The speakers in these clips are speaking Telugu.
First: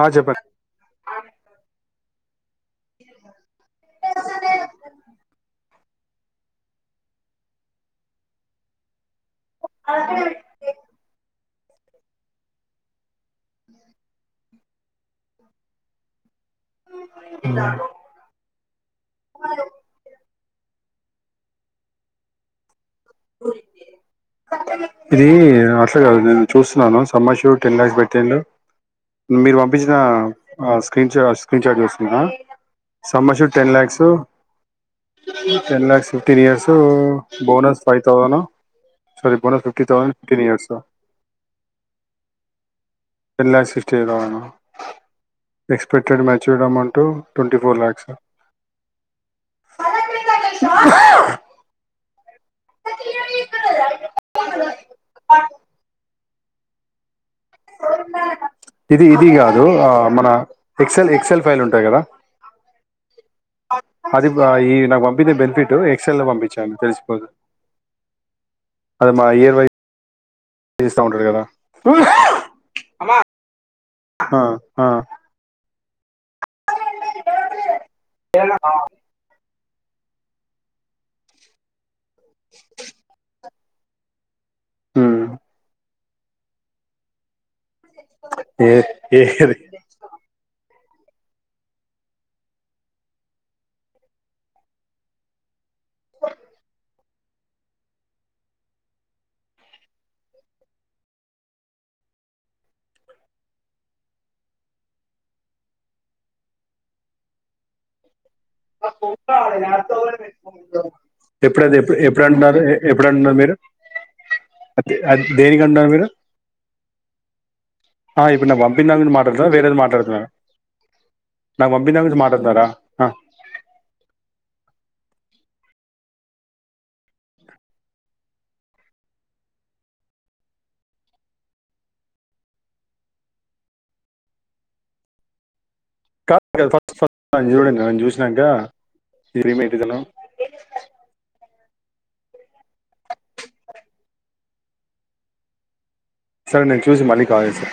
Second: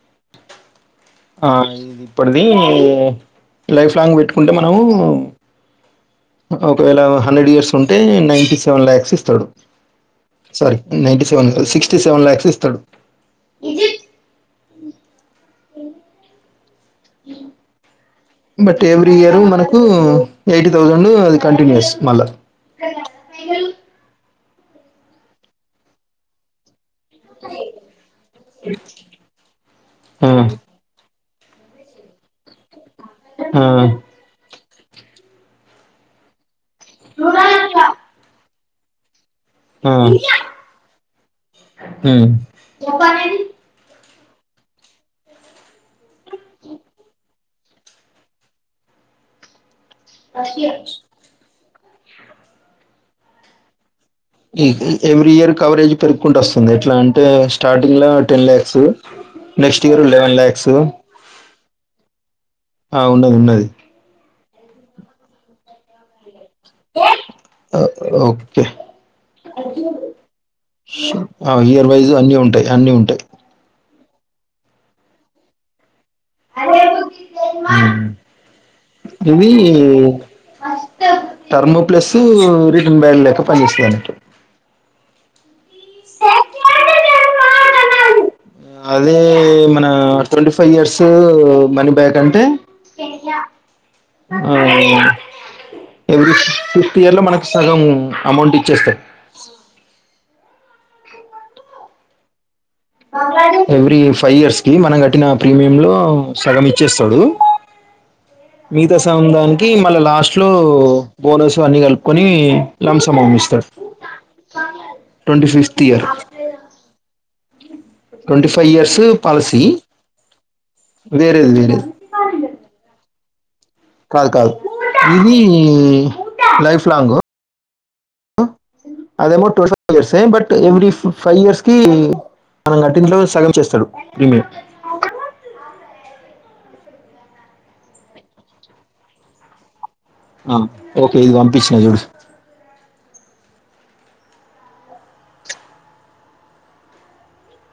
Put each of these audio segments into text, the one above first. ఆ చెప్పండి ఆ ఇది ఇప్పడిది లైఫ్ లాంగ్ పెట్టుకుంటే మనము ఒకవేళ హండ్రెడ్ ఇయర్స్ ఉంటే నైంటీ సెవెన్ ల్యాక్స్ ఇస్తడు సారి నైంటీ టొంటల్ సిక్స్టీ సెవెన్ ల్యాక్స్ ఇస్తాడు బట్ ఎవ్రీ ఇయరు మనకు ఎయిటీ తౌసండూ కంటిన్యూస్ మళ్ళ ఇది అట్లా కాదు నేను చూస్తున్నాను సమ్మార్ షూట్ టెన్ ల్యాక్స్ పెట్టిండు మీరు పంపించిన ఆ స్క్రీన్ షాట్ స్క్రీన్ షాట్ చూస్తున్నా సమ్మర్ షూట్ ఆ ten lakhs ten lakhs fifteen years డు బోనస్ పోను సారి బోనస్ ఫిఫ్టీ ఆ తౌసండ్ ఫిఫ్టీన్ ఇయర్సు ఉమ్ ten lakhs fifteen thousand expected matured amount twenty four lakhs అక ఎవ్రీ ఇయర్ కవరేజ్ పెరు కుంటస్తుంది ఎట్లాం తే ఇది ఇది కాదు ఆ, మన ఎక్సెల్ ఎక్సెల్ ఫైల్ ఉంటాయి కదా అయి నాకు పంపింది బేనిఫిట్ ఎక్సెల్ ల పంపి చంపేసిపోదు ఓకే అది మా ఇయర్ వై ఇయర్ వైజ్ అన్ని ఉంటయి అన్నీ ఉంటయి హా హా ఉ గివి ఈ టర్ము ప్లస్ రిటన్ బయలులేక పని చేస్తాదనట్టు ఉమ్. స అ అదే మన ట్వంటీ ఫైవ్ ఇయర్స్ తేదో మనీ బ్యాక్ అంటే ఎవ్రీ ఫిఫ్త్ ఇయర్ లో మనకు సగం అమౌంట్ ఇచ్చేస్తారు ఎవ్రీ ఫైవ్ ఇయర్స్ కి మనం కట్టిన ప్రీమయం లో సగం ఇచ్చేస్తాడు మిగతా సగం దానికి మళ్ళ లాస్ట్ లో బోనస్ ఎప్పుడది అన్ని ఎప్పుడు ఎప్పుడు కలుపుకొని అంటున్నారు ఎప్పుడు లంసం మం అంటున్నారు మీరు ఇస్తారు అది ట్వంటీ దేనికి ఫిఫ్త్ అంటున్నారు ఇయర్ మీరు ఆ ఇప్పుడు ట్వంటీ నాకు ఫైవ్ పంపిందాని ఇయర్స్ గురించి మాట్లాడుతరా పాలసీ వేరే దాని గురించి మాట్లాడుతున్నర వేరేది నాకు వేరేది పంపింద్దానిగురించి మాట్లాడతునారా ఆ కాదు కాదు ఇది లైఫ్ లాంగ్ అదేమో twelve years but every five years కి మనం గట్టింట్లో సగం చేస్తడు ప్రీమి కాదు కాదు ఫస్ట్ ఫ నను చూడూరి నను చూసినంక దిరిమ్ ఎంటిదనో ఆ ఓకే ఇది పంపి తీసిజుడు సారె నేను చూసి మళ్ళీ కాల్ చేస్తా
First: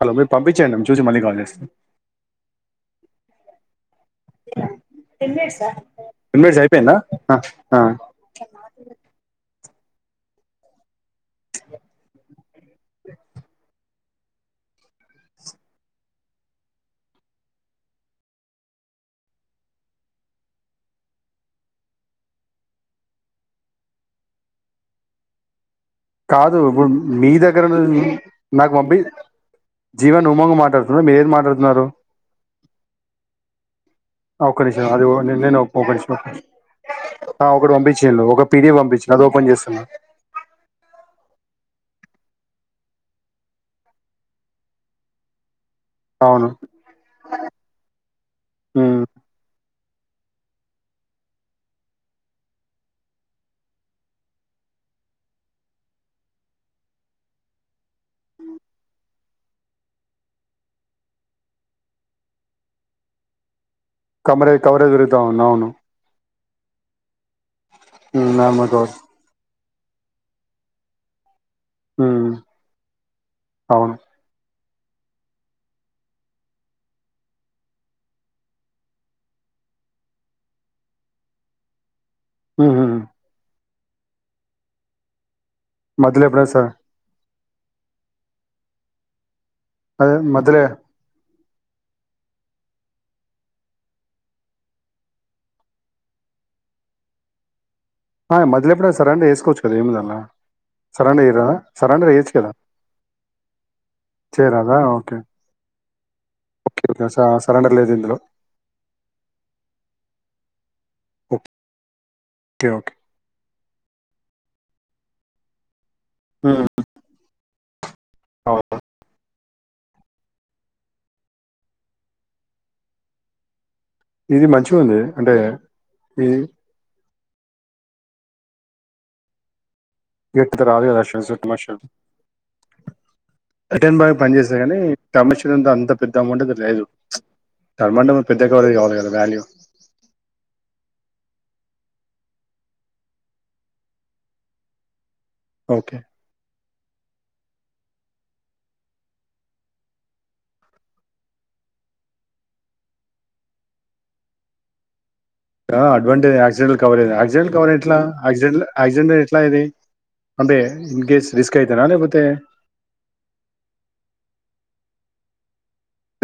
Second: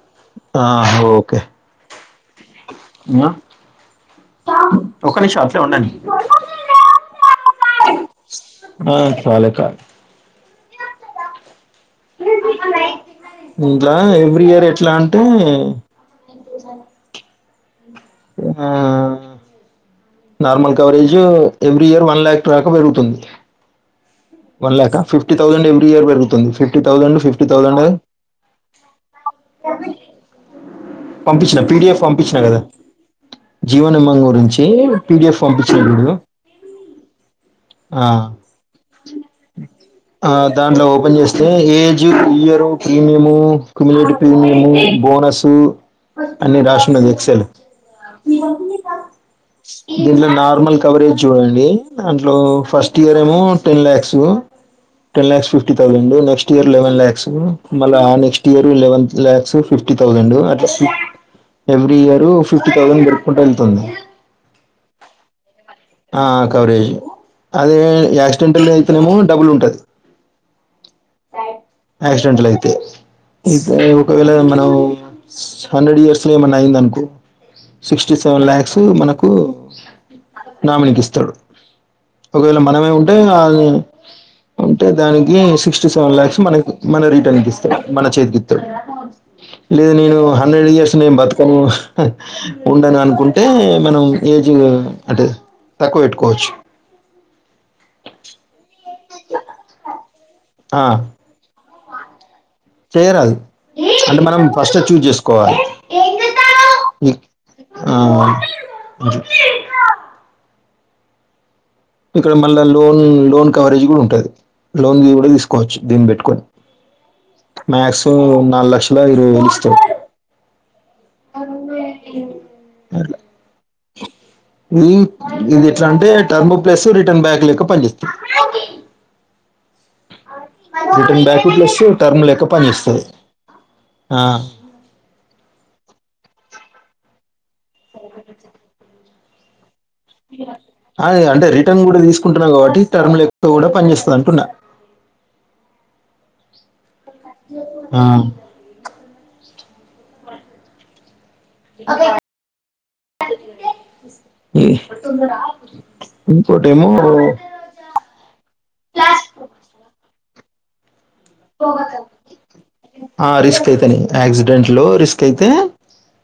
హలో మీరు ఆ, పంపించేయండి చూసి మళ్ళీ ఓకే కాల్ చేస్తా ఆ, ఒక్క నిమిషం అట్లే ఉండండి టెన్ డెస్ అయిపోయిందా ఆ, చాలే కాదు దింట్ల ఆ ఎవ్రీ ఇయర్ ఎట్లా అంటే normal coverage every year one lakh దకా పెరుగుతుంది వన్ ల్యాక ఫిఫ్టీ థౌసేండ్ ఎం కాదు ఇప్పుడు నీ దగ్గర ఉన్నది నీ నాకు పంపియి జీవన్ ఉమంగు మాట్లాడుతున్నా మీరు ఏది పంపించిన మాట్లాడుతున్నారు పీడిఎఫ్ పంపించిన కదా జీవనింబం ఆ ఒక్క గురించి నిమీషాం అది ఓ పీడిఎఫ్ నేను పంపించిన ఒక చూడు నిమిషం ఆ ఇప్పుడు ఆ పంపిచిల్లు ఒక పీ డి ఎఫ్ పంపించినా అది ఓపెన్ చేస్తున్నా పని చేస్తే age year premium community premium bonus అవును అన్ని రాశివున్నది ఎక్సల్ ఉమ్ దీంట్లో నార్మల్ కవరేజ్ జుడండి అ ట్లో ఫస్ట్ ఇయర్ ఏమో ten lakhs ten lakhs fifty thousand next year eleven lakhs మళ్ళా ఆ next year eleven lakhs fifty thousand at every year fifty thousand పెరుకుంట ఎళ్తుంది కమరే కవరేజ్ పెరుగుతావుంది అవును ఆ కవరేజ్ అదే ఉమ్ యాక్సిటెంట్ నార్మల్ టల్ కవర్ అయితేనేమో డబ్బులు ఉంటాది. ఉమ్ యాక్సిడెంట్టలైతే ఇక అవును ఒకవేళ మనం స్ హండ్రెడ్ ఇయర్స్ లో ఏమన్న అయిందనకో సిక్స్టీ సెవెన్ లాక్స్ మనకు నామినికిస్తడు ఒకవేళ ఉహు మనమే ఉంటే ఆయి కుంటే దానికి సిస్టీ సెవెన్ మధ్యలో లాక్స్ ఎప్పుడైనా సార్ మనకు మన రిటర్న్ తీ మనచేత్కి ఇత్తడు లేదు అదే నేను మధ్యలో హండ్రెడ్ ఇయర్స్ నే బత్ ఓ ఉండన అనుకుంటే మనం ఏజు అటే తక్కువ వేట్కోవచ్చు ఆ మధ్యలెప్పుడన సరండు ఎసుకోవచ్చు కదా ఏముంది అండ్లా ఆ సరండు ఇయరా సరండర్ ఏయోచ్చు కదా చేయరాదు అంటే మనం చేయరాదా ఫస్ట్ చూజ్ ఓకే చేసుకోవాలి ఓకే ఓకే ఈ స సరెండర్ లేదు ఆ ఇందులో ఓప్ ఇక్కడ మల్ల లోన్ లోన్ కవరేజ్ ఉంటది లోన్వి కూడా తీసుకోవచ్చు. దీన్ని పెట్ట్కొని, ఉమ్ మాస్సిమం అవును నాలులక్షల ఇరవై వేలు ఇస్తర్ అట్ల ఇది మంచిగా ఇ ఉంది అంటే ఇదేట్ల అంటే ఇది టర్మ్ రిటర్న్ బ్యాక్ లెక్క పనిచేస్తది లేకపోతే రాదు కదా insurance back commission plus term లెక్క పనిచేస్తుంది రిటర్న్ బ్యాక్ ఆ పని చేస్తది కానీ కమిషన్ అంత అంత పెద్ద అమౌంట్ ఐతే లేదు టర్మంటే మళ్ల పెద్ద కవరేజ్ కావాలి కదా ర్యాలీ యో ఆ ఇగ అంటే రిటర్న్ కూడా తీసుకుంటున్నా కాబట్టి టర్మ్ లెక్క కూడా పనిచేస్తది అంటున్నా ఓకే ఆ ఇ ఇక్కడ అడ్వాంటేజ్ యాక్సిడెంట్ల కవరేజ్ యాక్సిడెంట్ల కవరేజ్ ఎట్లా యాక్సిడెంట్ల యాక్సిడెంట్ల ఎట్లా ఇది అదే ఇ ఆ రిస్క్ అయితనే యాక్సి డెంట్లో రిస్క్ అయితే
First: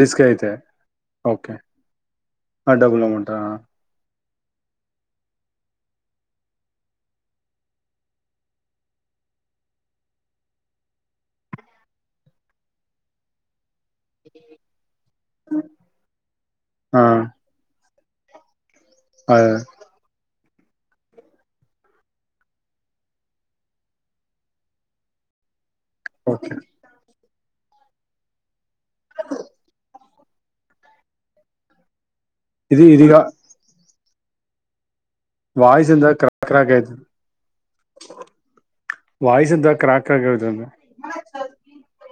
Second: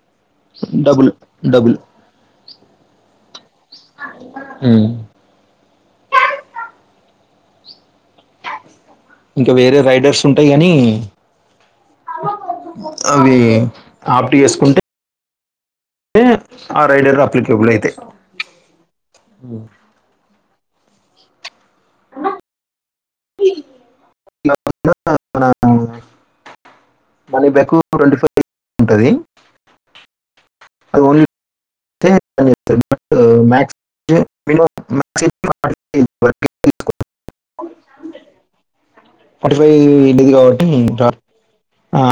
రిస్క్ డబుల్ డబుల్ అడ్డగులో! ! ! ! ! ! ! ! ! ! ఉమ్ ఇంకా వేరే రైడర్స్ ఉంటాయి కాని అవి ఆప్ట్ చేసుకుంటే ఆ రైడర్ అప్లికబుల్ అయితాయి ఆ అన్న మన okay money back twenty five ఉంటుంది అది ఉన్ ఇది ఇదిగా ఏ వినపడుతుందా వాయిస్ ఫార్టీ ఇందాక క్రాక్ క్రాక్ అయితుంది. వాయిస్ ఇందాక క్రాక్ క్రాక్ ఫైవ్ అవుతుంది. కాదు కాబట్టి ఆ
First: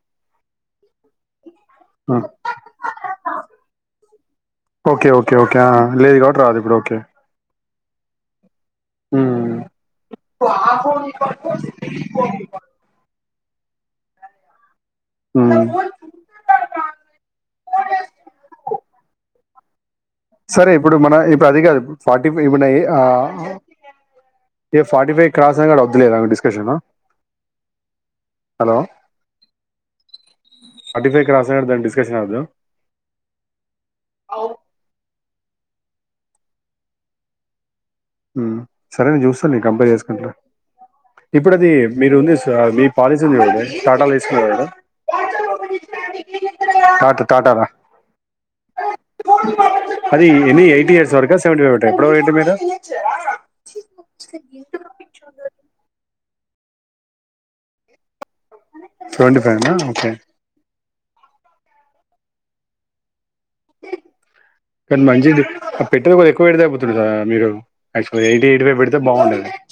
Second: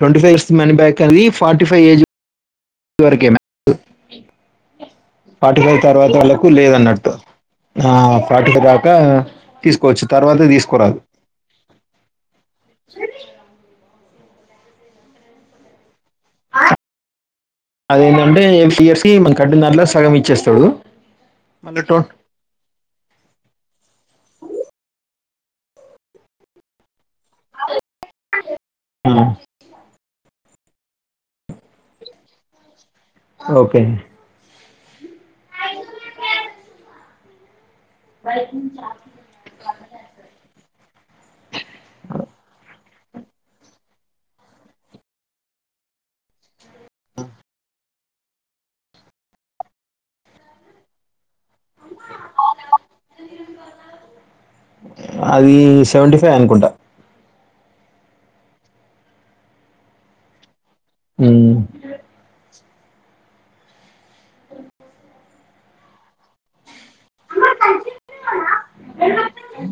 ట్వంటీ ఫైవ్ మనీ బ్యాక్ ఖలీఫ్ ఫార్టీ ఫైవ్ ఏజ్ ఆ! ఇవరకే ఓకే. ఓకే. ఓకే. ఆ! పాటిక తర్వాత లేదు కాబట్టి వాళ్లకు రాదు ఇప్పుడు ఓకే. లేదన్నట్టు ఆ పాటిద ఇంకా హ్మ్. తీసుకోవచ్చు తర్వాత తీసుకురా ఉమ్ కట్టిన దాంట్లో సాగ్ సరే ఇప్పుడు మన ఇప్పుడు అది కాదు టోన్ ఫార్టీ ఇవన్ అయి ఆ ఏ ఫార్టీ ఫైవ్ క్రాస్ అయినాక వద్దులే discussion hello um forty five cross అయినాక దాని డిస్కషన్ ఏ వద్దు ఓకే అ ఉమ్ సరే నేను చూస్తాను నేను కంపేనీ చేసుకుంటా ఇప్పుడు అది మీరు ఉంది మీ పాలసీ ఉంది కదా టాటలో తీసుకున్నారు టాటా టాటలో అది ఎన్ని ఎయిటీ ఇయర్స్ వరకా సెవెంటీ ఫైవ్ ఎప్పుడో రేట్ మీద అది సెవెంటీ ఫైవ్ తే అనుకుంటా సెవెంటీ ఫైవ్ ఏనా ఓకే ఉమ్ కానీ మంచిది పెట్టేది కూడా ఎక్కువ పెడితే అయిపోతుంది కదా మీరు యాక్చువల్గా ఎయిటీ ఎయిటీ ఫైవ్ పెడితే బాగుండేది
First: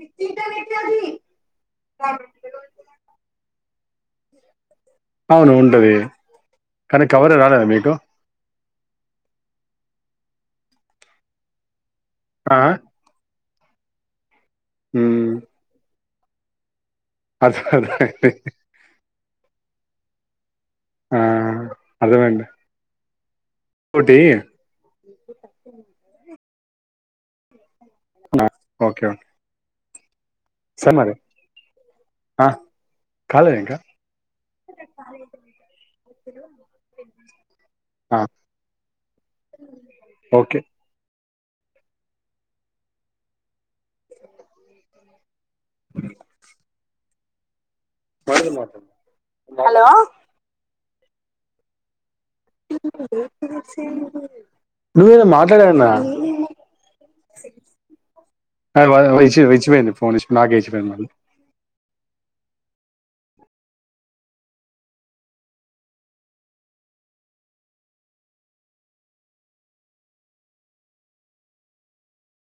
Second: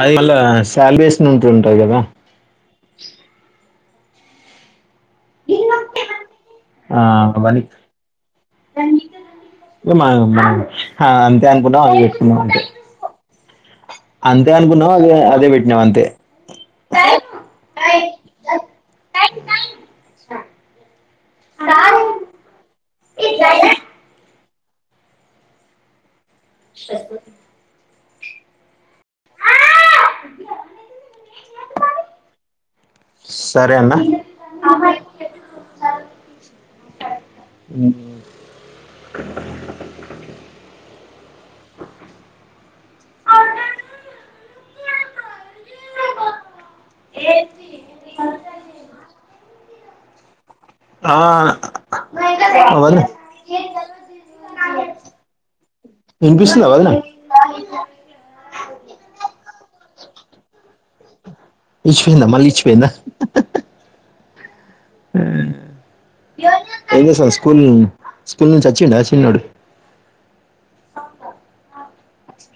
అది ఇలా శాలరీస్ని ఉంటుంటాది కదా అవును ఉంటది కానీ కవరే రాలేదా మీకు మ మ ఆ అంతే అనుకుంటాం మ్ ఆ! అంతే అంతే అనుకున్నాం అదే అదే పెట్టినం అంతే స అద అదే ఆ అర్థమైంది. ఇంకోటి ఆ ఓకే సరే మరి ఆ కాలేదా సరే ఇంకా? అన్నా మ్ ఆ! ఓకే అ హలో ఆ వదిన నువ్వేదో మాట్లాడ వినిపిస్తుందా వదినా ఆ వేచ్ పోయింది ఫోన్ ఇచ్చి నాకే ఇచ్చి పోయింది. ఇచ్చిపోయింద మళ్ళ ఇచ్చపోయిందా ఏం చేసావ్ స్కూల్ స్కూల్ నుంచి వచ్చిండ చిన్నోడు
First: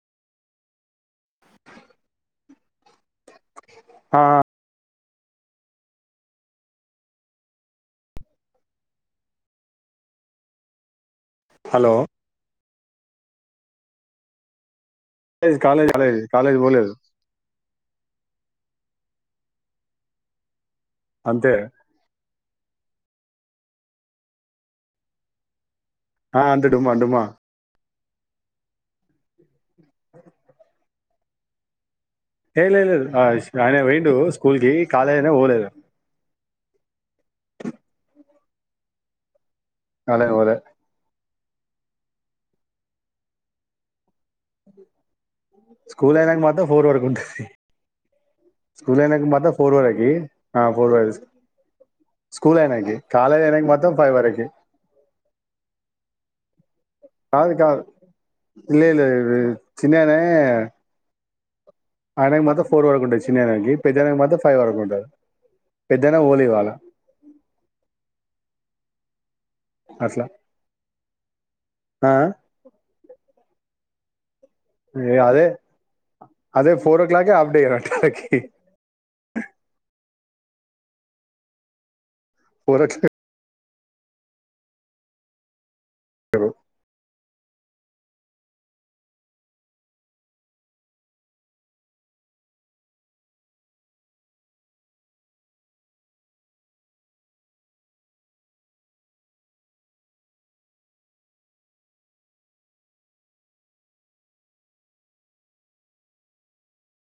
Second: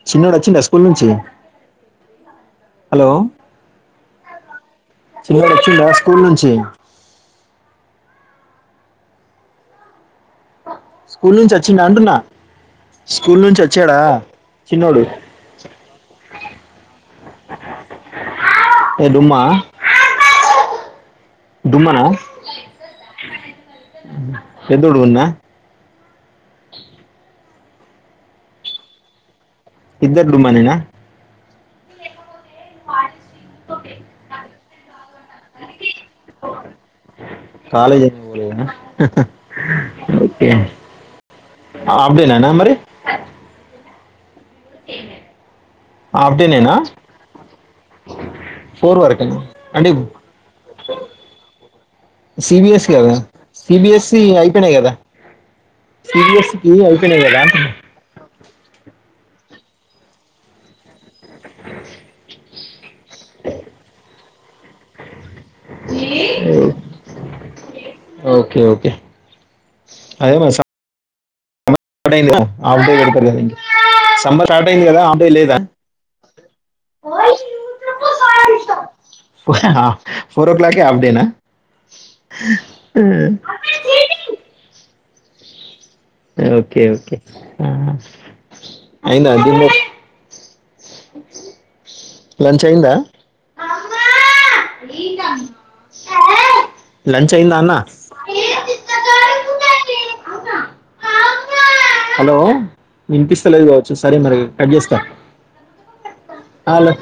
చచిన్నోడు వచ్చిండ స్కూల్ నుంచి హలో ఆ చిన్నోడ్ వచ్చిండా స్కూల్ నుంచి స్కూల్ నుంచి వచ్చిండా హలో! అంటున్నా స్కూల్ నుంచి వచ్చాడా చిన్నోడు కాలేజ్ కాలేజ్ కాలేజ్ కాలేజ్ పోలేదు ఏ డుమ్మా అంతే. డుమ్మనా పెద్దోడ్ గుడ్నా ఆ అంటే డుమ్మా డుమ్మా ఇద్దర్ డుమ్మానేనా ఏ లేలేదు ఆయన పొయిండు స్కూల్కి కాలేజనే పోలేదు కాలేదైతే పోలేదనా అరె ఒరే ఆఫ్ డే నా మరి ఏమో స్కూల్ అయినాక మాత్రం ఫోర్ వరక్ ఉంటది. ఫోర్ స్కూల్ వరకు అయినాక మాత్రం ఫోర్ అంటే వరకి ఆ ఫోర్ వర స్కూల్ సిబిఎస్ అయినాక కదా కాలేజ్ అయినాక మాత్రం ఫైవ్ సిబిఎస్సి వరకి అయిపోయినాయి కదా సిబిఎస్సికి అయిపోయినాయి కదా కాదు అంటున్నా. కాదు ఇల్ల్ ఇల్ల్ చిన్ననా ఆడేక మా ఫోర్ర్ కుఉంట చిన్ననికి పెద్దానికి మాత్రం ఫైవ్ వరకు ఉంటదు ఉమ్ ఓకే ఓకే అట్లా అదే మ ప ఆ ఆరుకె పెడ్తరు కదా ఇంకా సంబధ స్టార్ట్ అయి కదా ఏ అంటే అదే లేదా అదే ఫోర్ ఓ క్లాకే ఓయ్ హాఫ్ డే అట వాళ్ళకి హా ఫోర్ ఓ క్లాకే అఫడేనా హా ఫోర్ ఓ క్లాక్ ఉమ్ అమ్మ చీటింగ్ ఓకే ఓకే ఆ అయింద లంచ అయిందా లంచ అయిందా అనా హలో వినిపిస్తలేదు కావచ్చు సరే మరి కట్ చేస్తా హలో